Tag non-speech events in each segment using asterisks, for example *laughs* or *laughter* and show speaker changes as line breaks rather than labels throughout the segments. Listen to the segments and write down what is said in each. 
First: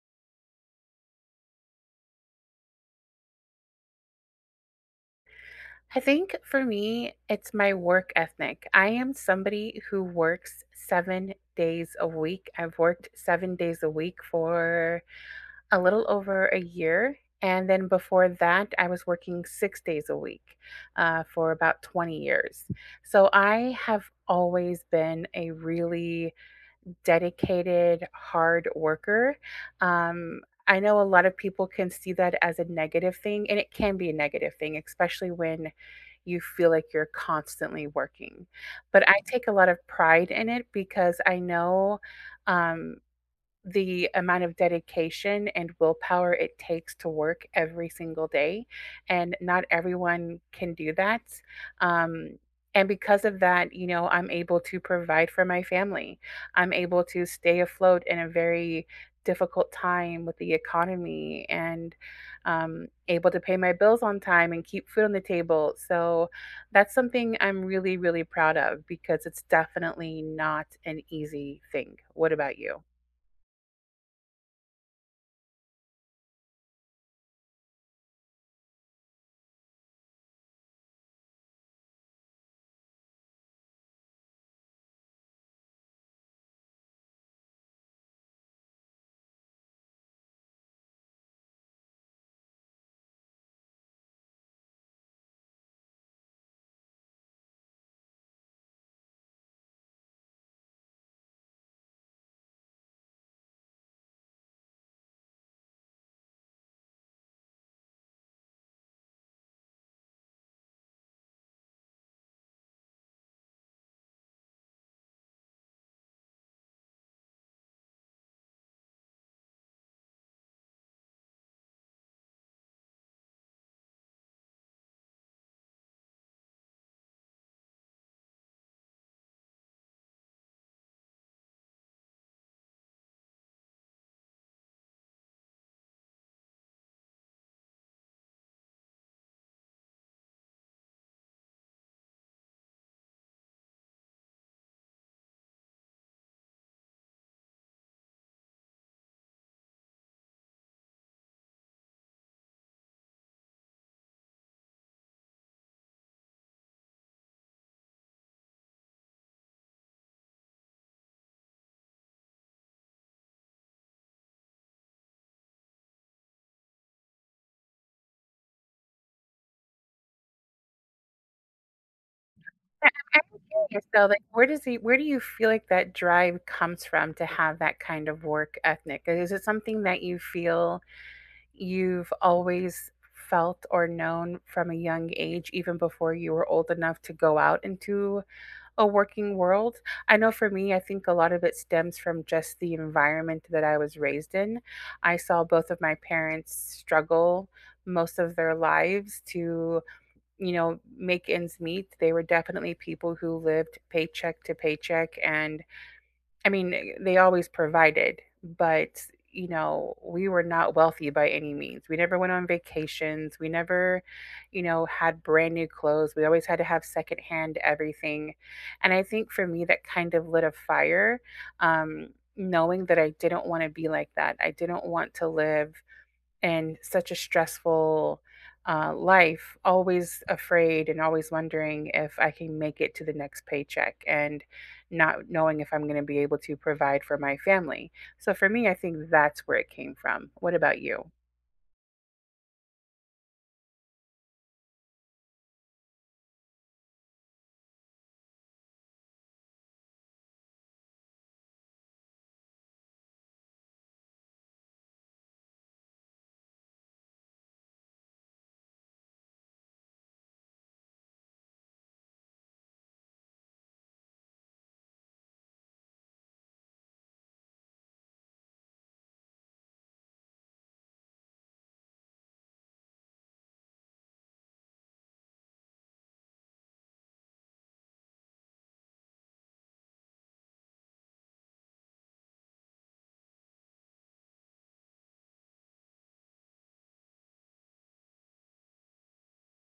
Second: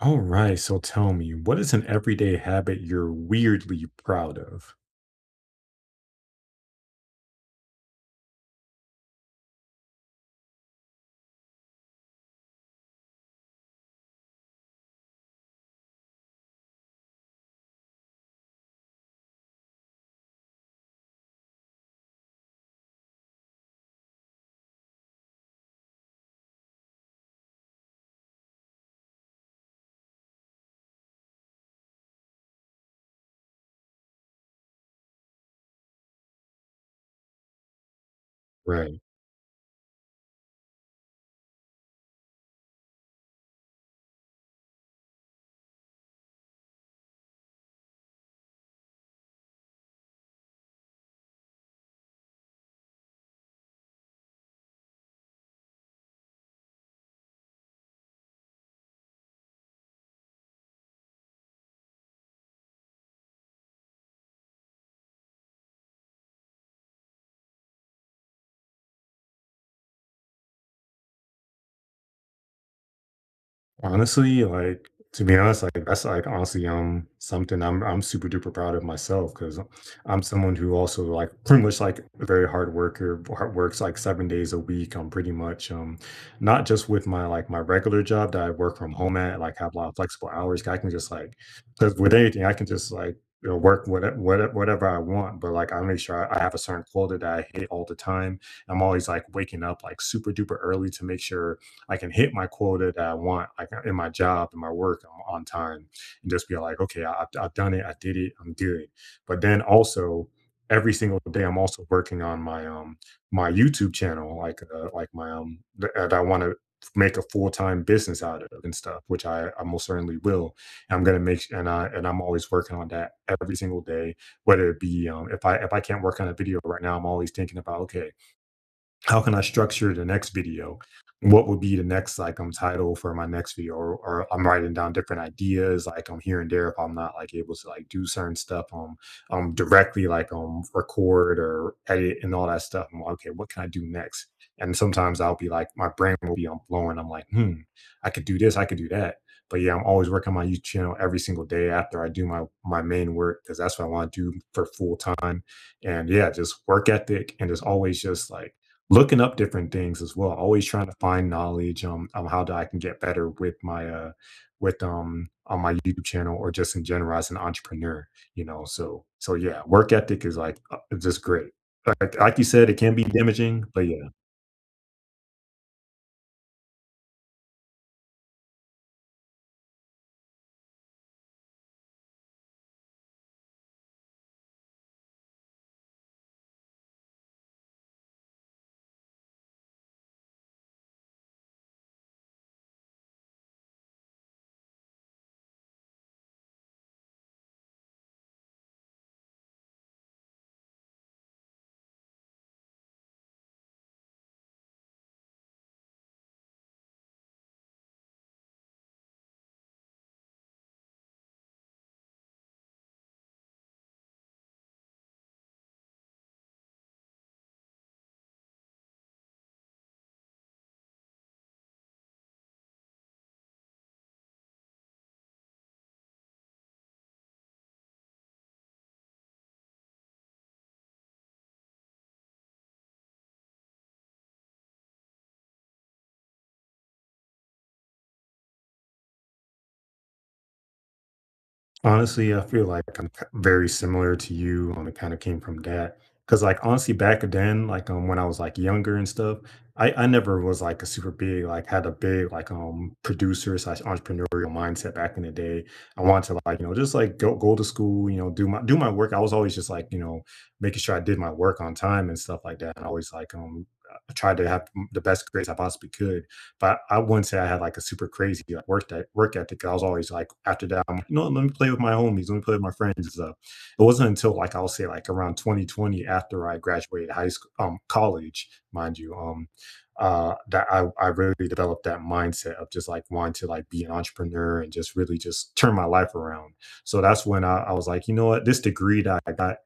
All right, so tell me, what is an everyday habit you're weirdly proud of?
I think for me, it's my work ethic. I am somebody who works 7 days a week. I've worked 7 days a week for a little over a year. And then before that, I was working 6 days a week for about 20 years. So I have always been a really dedicated hard worker. Um, I know a lot of people can see that as a negative thing, and it can be a negative thing, especially when you feel like you're constantly working.
Right.
But I take a lot of pride in it because I know um, the amount of dedication and willpower it takes to work every single day. And not everyone can do that. Um, and because of that, you know, I'm able to provide for my family. I'm able to stay afloat in a very difficult time with the economy and able to pay my bills on time and keep food on the table. So that's something I'm really, really proud of because it's definitely not an easy thing. What about you?
Honestly, like, to be honest, like, that's, like, honestly, something I'm super duper proud of myself because 'cause I'm someone who also, like, *laughs* pretty much, like, a very hard works, like, 7 days a week. I'm pretty much, not just with my, like, my regular job that I work from home at, like, have a lot of flexible hours. I can just, like, 'cause with anything, I can just, like, you know, work whatever I want, but, like, I make sure I have a certain quota that I hit all the time. I'm always, like, waking up, like, super duper early to make sure I can hit my quota that I want, like, in my job and my work I'm on time, and just be like, okay, I've done it. I did it. I'm good. But then also every single day, I'm also working on my YouTube channel, like my, that I want to make a full-time business out of and stuff, which I most certainly will. I'm going to make, s- and I, and I'm always working on that every single day, whether it be, if I can't work on a video right now, I'm always thinking about, okay, how can I structure the next video? What would be the next, like, title for my next video? Or I'm writing down different ideas, like, I'm here and there if I'm not, like, able to, like, do certain stuff, directly, like, record or edit and all that stuff. I'm like, okay, what can I do next? And sometimes I'll be like my brain will be on blowing. I'm like, I could do this, I could do that. But yeah, I'm always working on my YouTube channel every single day after I do my main work because that's what I want to do for full time. And yeah, just work ethic, and just always just, like, looking up different things as well, always trying to find knowledge, on how do I can get better with my with on my YouTube channel or just in general as an entrepreneur, you know. So yeah, work ethic is, like, just great. Like you said, it can be
I'm
damaging, but
curious though,
yeah.
like where does he where do you feel like that drive comes from to have that kind of work ethic? Is it something that you feel you've always felt or known from a young age, even before you were old enough to go out into a working world? I know for me, I think a lot of it stems from just the environment that I was raised in. I saw both of my parents struggle most of their lives to, you know, make ends meet. They were definitely people who lived paycheck to paycheck. And I mean, they always provided, but, you know, we were not wealthy by any means. We never went on vacations. We never, you know, had brand new clothes. We always had to have secondhand everything. And I think for me, that kind of lit a fire, um, knowing that I didn't want to be like that. I didn't want to live and such a stressful life, always afraid and always wondering if I can make it to the next paycheck and not knowing if I'm going to be able to provide for my family. So for me, I think that's where it came from. What about you?
Honestly, I feel like I'm k very similar to you, it kinda came from that. Cause like, honestly, back then, like, when I was, like, younger and stuff, I never was, like, a super big like, had a big, like, producer/entrepreneurial slash entrepreneurial mindset back in the day. I wanted to, like, you know, just, like, go to school, you know, do my work. I was always just, like, you know, making sure I did my work on time and stuff like that, and I always, like, tried to have m the best grades I possibly could. But I wouldn't say I had, like, a super crazy like work ethic. I was always, like, after that I'm like, you know what, let me play with my homies, let me play with my friends. So it wasn't until, like, I'll say, like, around 2020 after I graduated high school, college, mind you, that I really developed that mindset of just, like, wanting to, like, be an entrepreneur and just really just turn my life around. So that's when I was like, you know what, this degree that I got,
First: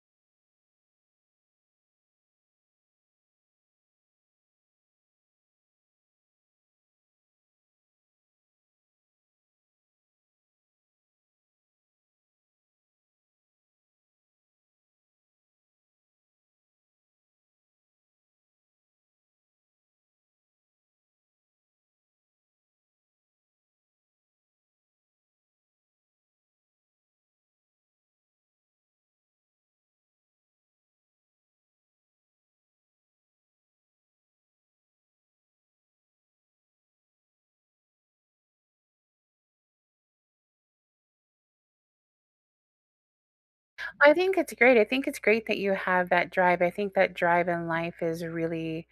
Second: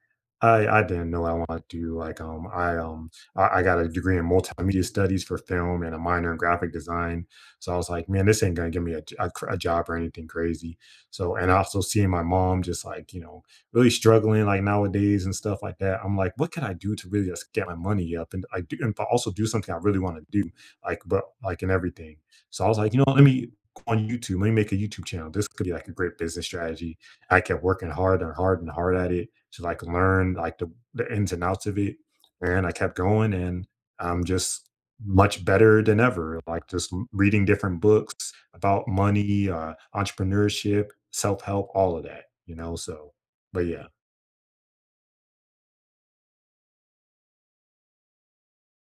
I didn't know I wanted to do. Like I got a degree in multimedia studies for film and a minor in graphic design. So I was like, man, this ain't gonna give me a, j- a cr- a job or anything crazy. So, and also seeing my mom just, like, you know, really struggling, like, nowadays and stuff like that, I'm like, what can I do to really just get my money up, and I do, and also do something I really want to do, like, but like in everything. So I was like, you know, let me go on YouTube, let me make a YouTube channel. This could be like a great business strategy. I kept working hard and hard and hard at it, to, like, learn, like, the ins and outs of it, and I kept going, and I'm just much better than ever. Like just reading different books about money, entrepreneurship, self help, all of that. You know, so, but yeah.
I think it's great. I think it's great that you have that drive. I think that drive in life is really,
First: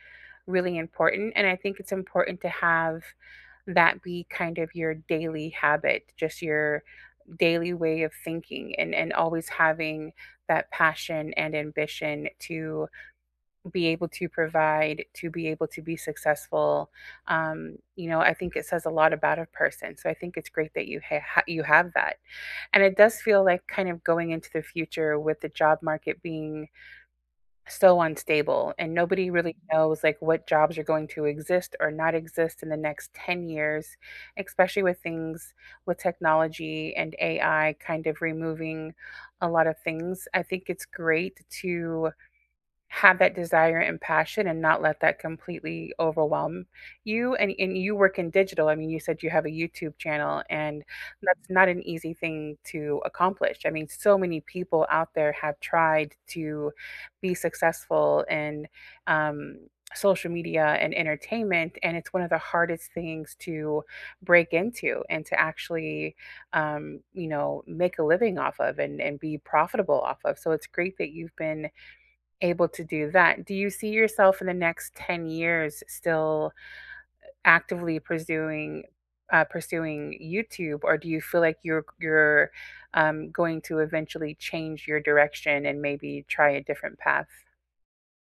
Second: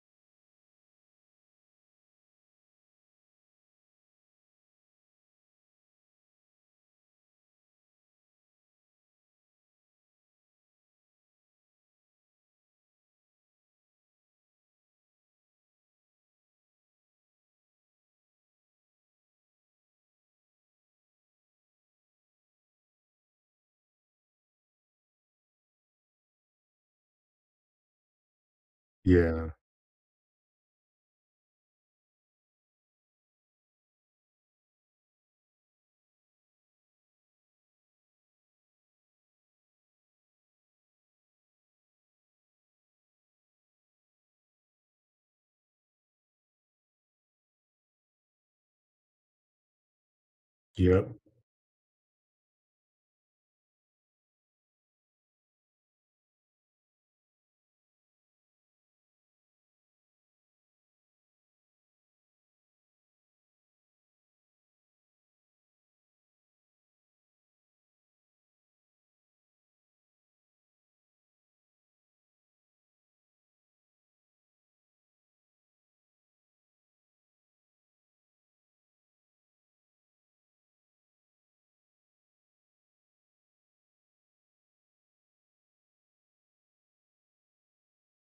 really important. And I think it's important to have that be kind of your daily habit, just your daily way of thinking and, always having that passion and ambition to be able to provide, to be able to be successful. You know, I think it says a lot about a person. So I think it's great that you have that. And it does feel like kind of going into the future with the job market being so unstable and nobody
Yeah.
really knows like what jobs are going to exist or not exist in the next 10 years, especially with things with technology and AI kind of removing a lot of things. I think it's great to have that desire and passion and not let that completely overwhelm you. And you work in digital. I mean, you said you have a YouTube channel, and
Yep.
that's not an easy thing to accomplish. I mean, so many people out there have tried to be successful in um social media and entertainment, and it's one of the hardest things to break into and to actually, you know, make a living off of and be profitable off of. So it's great that you've been able to do that. Do you see yourself in the next 10 years still actively pursuing, pursuing YouTube, or do you feel like you're going to eventually change your direction and maybe try a different path?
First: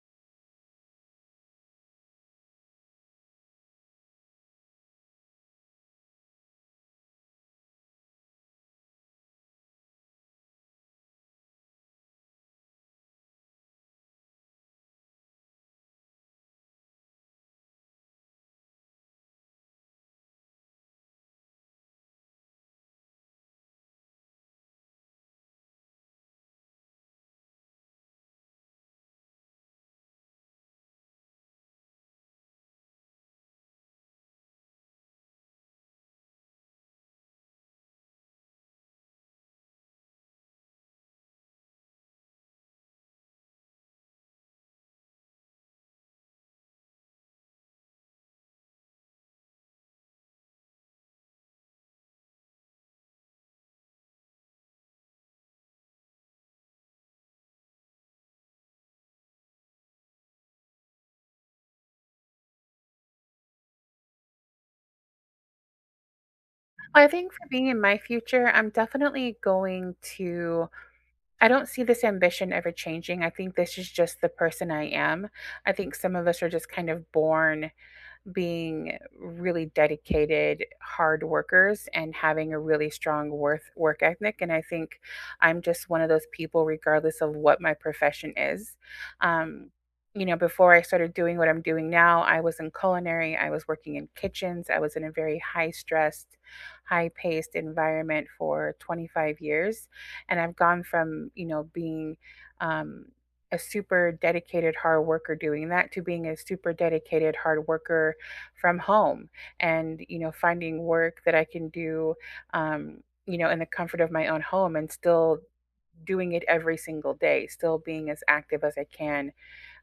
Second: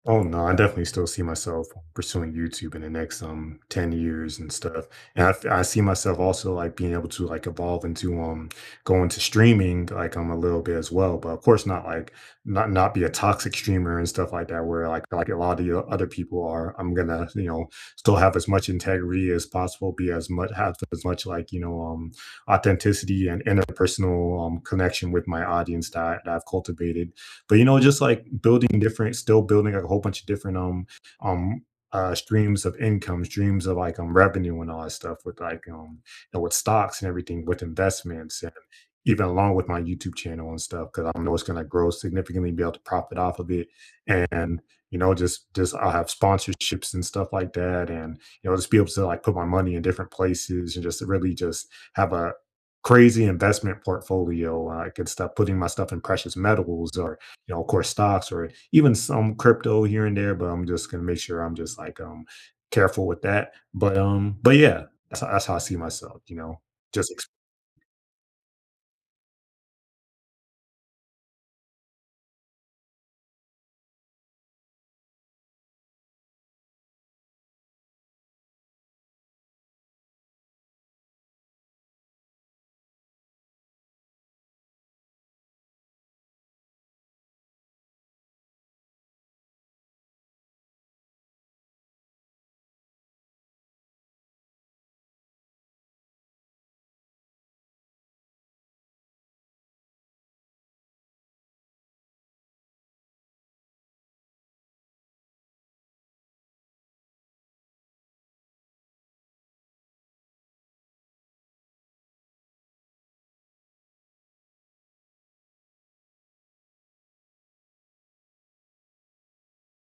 Oh no, I definitely still see myself pursuing YouTube in the next, 10 years and stuff. And I see myself also, like, being able to, like, evolve into, going to streaming, like, a little bit as well, but of course not, like, not be a toxic streamer and stuff like that where like a lot of the other people are. I'm gonna, you know, still have as much integrity as possible, be as much have as much, like, you know, authenticity and interpersonal, connection with my audience that I've cultivated, but you know, just like still building, like, a whole bunch of different, um streams of income, streams of, like, revenue and all that stuff, with, like, you know, with stocks and everything, with investments, and even along with my YouTube channel and stuff, because I know it's gonna grow significantly, be able to profit off of it. And you know, just I'll have sponsorships and stuff like that, and you know, just be able to, like, put my money in different places, and just really just have a crazy investment portfolio. I could stop putting my stuff in precious metals, or, you know, of course, stocks, or even some crypto here and there, but I'm just gonna make sure I'm just, like, careful with that. But yeah, that's how I see myself, you know.
I
just ex-
think for being in my future, I'm definitely going to. I don't see this ambition ever changing. I think this is just the person I am. I think some of us are just kind of born being really dedicated hard workers and having a really strong worth work ethic. And I think I'm just one of those people regardless of what my profession is. um, you know, before I started doing what I'm doing now, I was in culinary. I was working in kitchens. I was in a very high stressed, high paced environment for 25 years. And I've gone from, you know, being, um, a super dedicated hard worker doing that to being a super dedicated hard worker from home. And you know, finding work that I can do, um, you know, in the comfort of my own home and still doing it every single day, still being as active as I can,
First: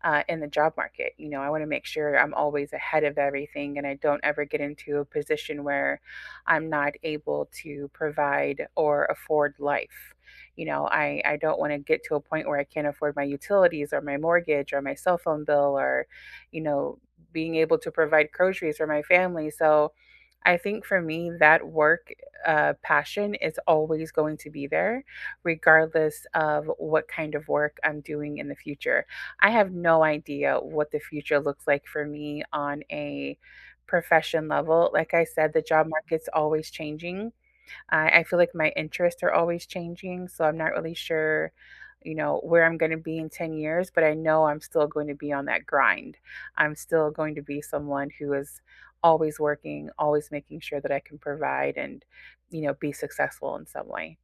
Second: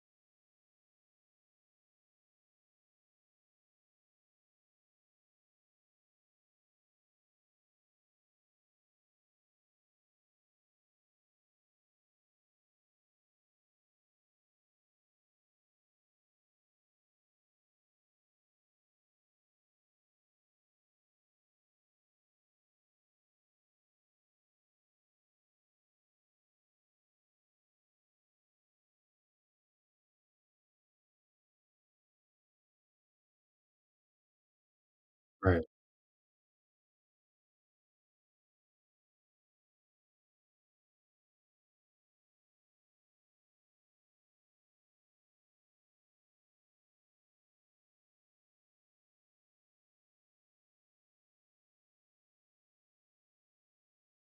in the job market. You know, I want to make sure I'm always ahead of everything and I don't ever get into a position where I'm not able to provide or afford life. You know, I don't want to get to a point where I can't afford my utilities or my mortgage or my cell phone bill or, you know, being able to provide groceries for my family. So I think for me, that work, passion is always going to be there, regardless of what kind of work I'm doing in the future. I have no idea what the future looks like for me on a profession level. Like I said, the
right.
job market's always changing. I feel like my interests are always changing. So I'm not really sure, you know, where I'm going to be in 10 years, but I know I'm still going to be on that grind. I'm still going to be someone who is always working, always making sure that I can provide and, you know, be successful in some way.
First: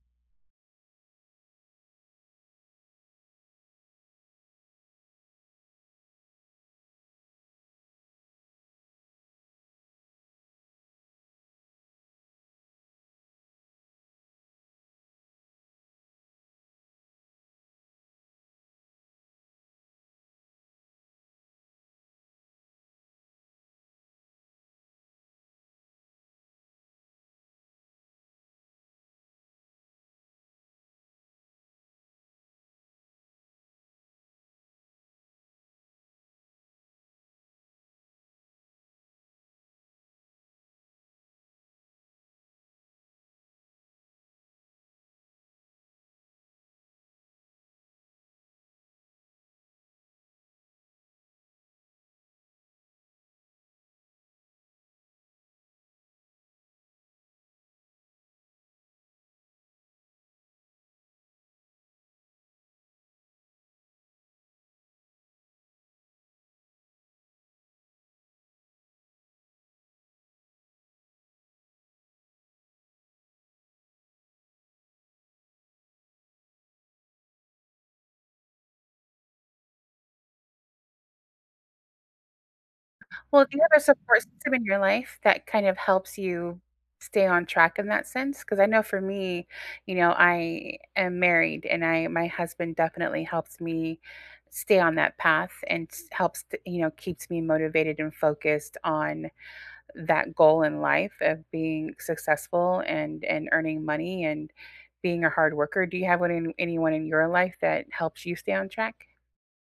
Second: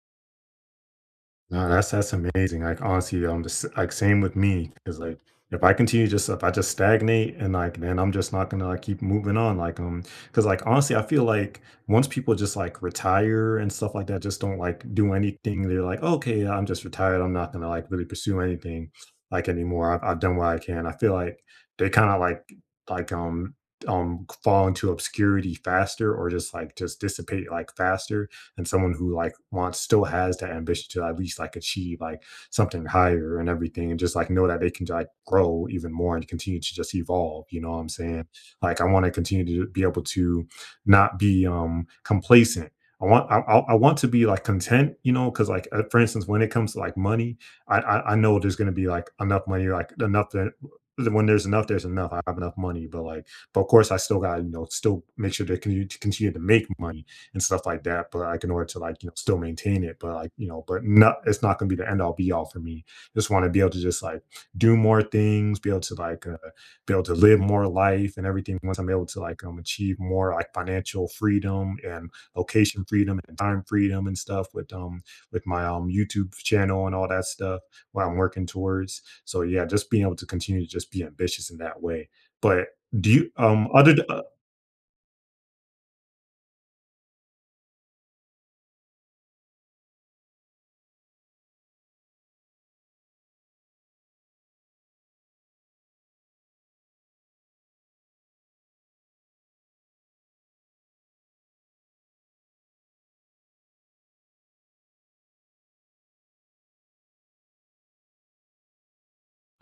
No, that's amazing. Like honestly, I'm just like same with me, because like, if I continue just, if I just stagnate, and like then I'm just not gonna, like, keep moving on. Like, because like honestly, I feel like once people just, like, retire and stuff like that, just don't, like, do anything. They're like, okay, yeah, I'm just retired, I'm not gonna, like, really pursue anything, like, anymore. I've done what I can. I feel like they kind of like fall into obscurity faster, or just, like, just dissipate, like, faster, and someone who, like, wants, still has that ambition to at least, like, achieve, like, something higher and everything, and just, like, know that they can, like, grow even more and continue to just evolve, you know what I'm saying, like, I want to continue to be able to not be complacent. I want I want to be, like, content, you know, because like, for instance, when it comes to, like, money, I know there's gonna be, like, enough money, like, enough that when there's enough, there's enough. I have enough money, but like, but of course, I still got to, you know, still make sure they can continue to make money and stuff like that, but like in order to, like you know, still maintain it, but like you know, but not it's not going to be the end all be all for me. Just want to be able to just, like, do more things, be able to, like, be able to live more life and everything. Once I'm able to, like, achieve more, like, financial freedom, and location freedom, and time freedom, and stuff, with, my YouTube channel and all that stuff, what I'm working towards. So yeah, just being able to continue to just be ambitious in that way. But do you
Well, do you have a
other.
support system in your life that kind of helps you stay on track in that sense? Because I know for me, you know, I am married and I my husband definitely helps me stay on that path and you know, keeps me motivated and focused on that goal in life of being successful and earning money and being a hard worker. Do you have one in, anyone in your life that helps you stay on track?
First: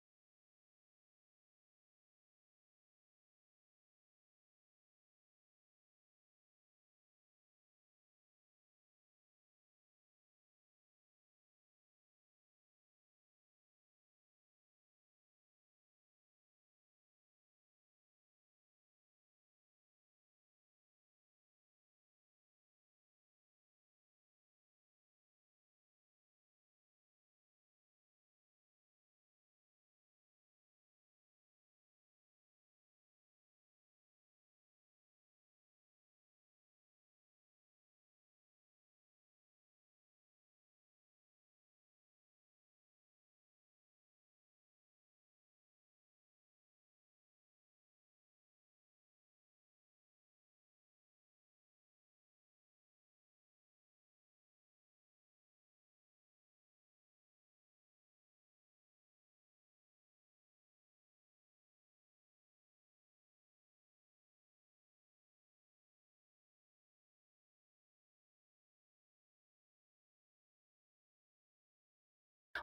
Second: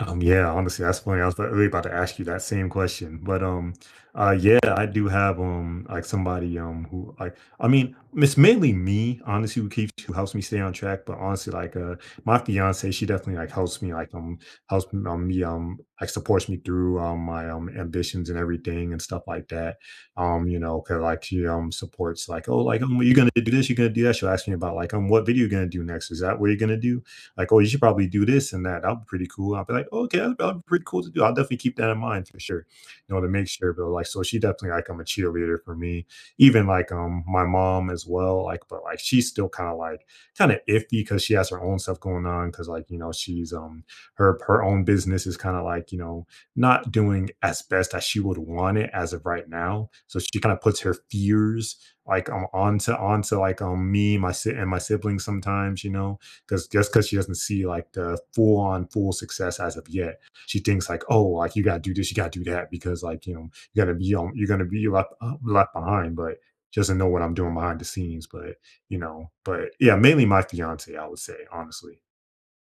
Yeah, honestly, that's funny. I was like, really about to ask you that same question, but yeah, I do have, like somebody, who, like, I mean, it's mainly me, honestly, who helps me stay on track. But honestly, like, my fiance, she definitely, like, helps me, like, like, supports me through, my ambitions and everything and stuff like that. You know, cause like she supports, like, oh, like, you're gonna do this, you're gonna do that. She'll ask me about, like, what video you are gonna do next? Is that what you're gonna do? Like, "Oh, you should probably do this and that," that will be pretty cool. I'll be like, "Okay, that'd be pretty cool to do. I'll definitely keep that in mind for sure." You know, to make sure, but like, so she definitely, like, I'm a cheerleader for me. Even, like, my mom as well, like, but like she's still kind of like, kind of iffy, because she has her own stuff going on, because like you know she's, her own business is kind of like, you know, not doing as best as she would want it as of right now. So she kind of puts her fears, like, onto, like, me, and my siblings sometimes, you know, because just because she doesn't see, like, the full success as of yet, she thinks like, oh, like, you gotta do this, you gotta do that, because like you know you're gonna be left behind, but she doesn't know what I'm doing behind the scenes. But you know, but yeah, mainly my fiance, I would say honestly.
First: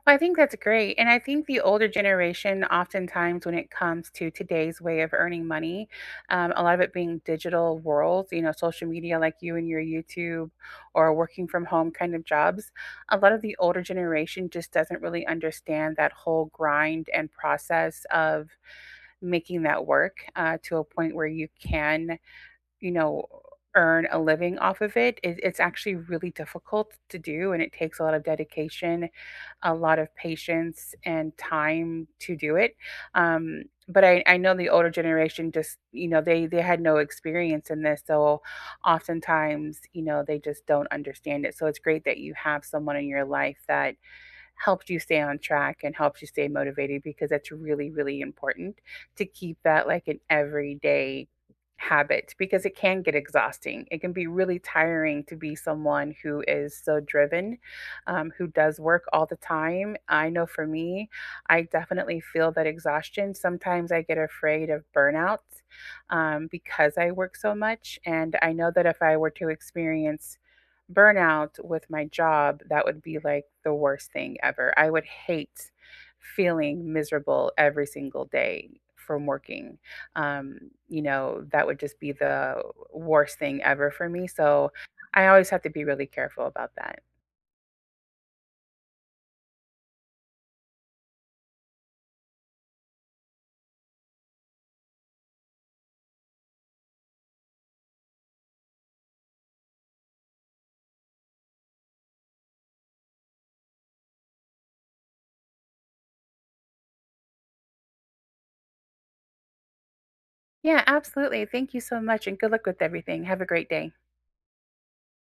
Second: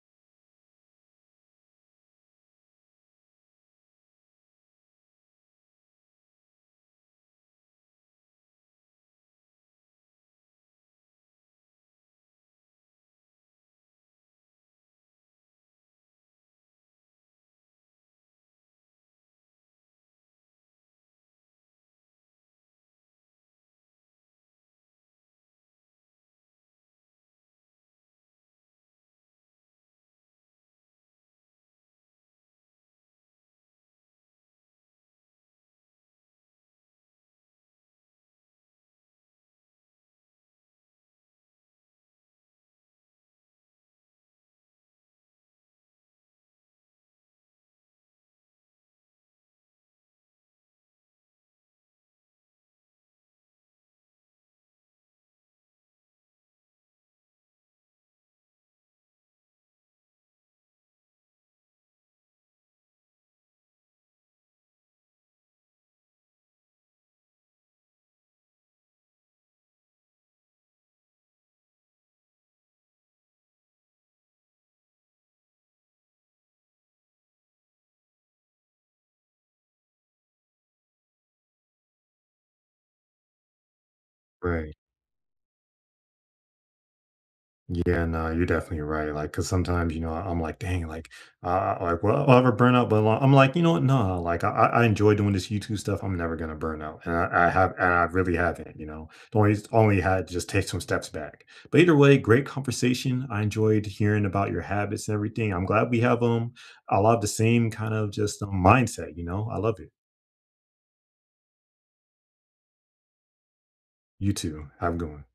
I think that's great. And I think the older generation, oftentimes, when it comes to today's way of earning money, a lot of it being digital worlds, you know, social media like you and your YouTube or working from home kind of jobs, a lot of the older generation just doesn't really understand that whole grind and process of making that work, to a point where you can, you know, earn a living off of it. It's actually really difficult to do, and it takes a lot of dedication, a lot of patience, and time to do it. Um, but I know the older generation just, you know, they had no experience in this, so oftentimes, you know, they just don't understand it. So it's great that you have someone in your life that helped you stay on track and helps you stay motivated because that's really, really important to keep that like an everyday habit, because it can get exhausting. It can be really tiring to be someone who is so driven, who does work all the time. I know for me, I definitely feel that exhaustion. Sometimes I get afraid of burnout, because I work so much. And I know that if I were to experience burnout with my job, that would be like the worst thing ever. I would hate feeling miserable every single day from working. Um, you know, that would just be the worst thing ever for me. So
Right.
I always have to be really careful about that.
Yeah, no, you're definitely right. Like, cause sometimes, you know, I'm like, dang, like, well, I'll have a burnout, but I'm like, you know what? No, like, I enjoy doing this YouTube stuff. I'm never gonna burn out, and I have, and I really haven't. You know, the only had to just take some steps back. But either way, great conversation. I enjoyed hearing about your habits and everything. I'm glad we have, a lot of the same kind of just, mindset. You know, I love it.
Yeah, absolutely. Thank you so much and good luck with everything. Have a great day.
You too. Have a good one.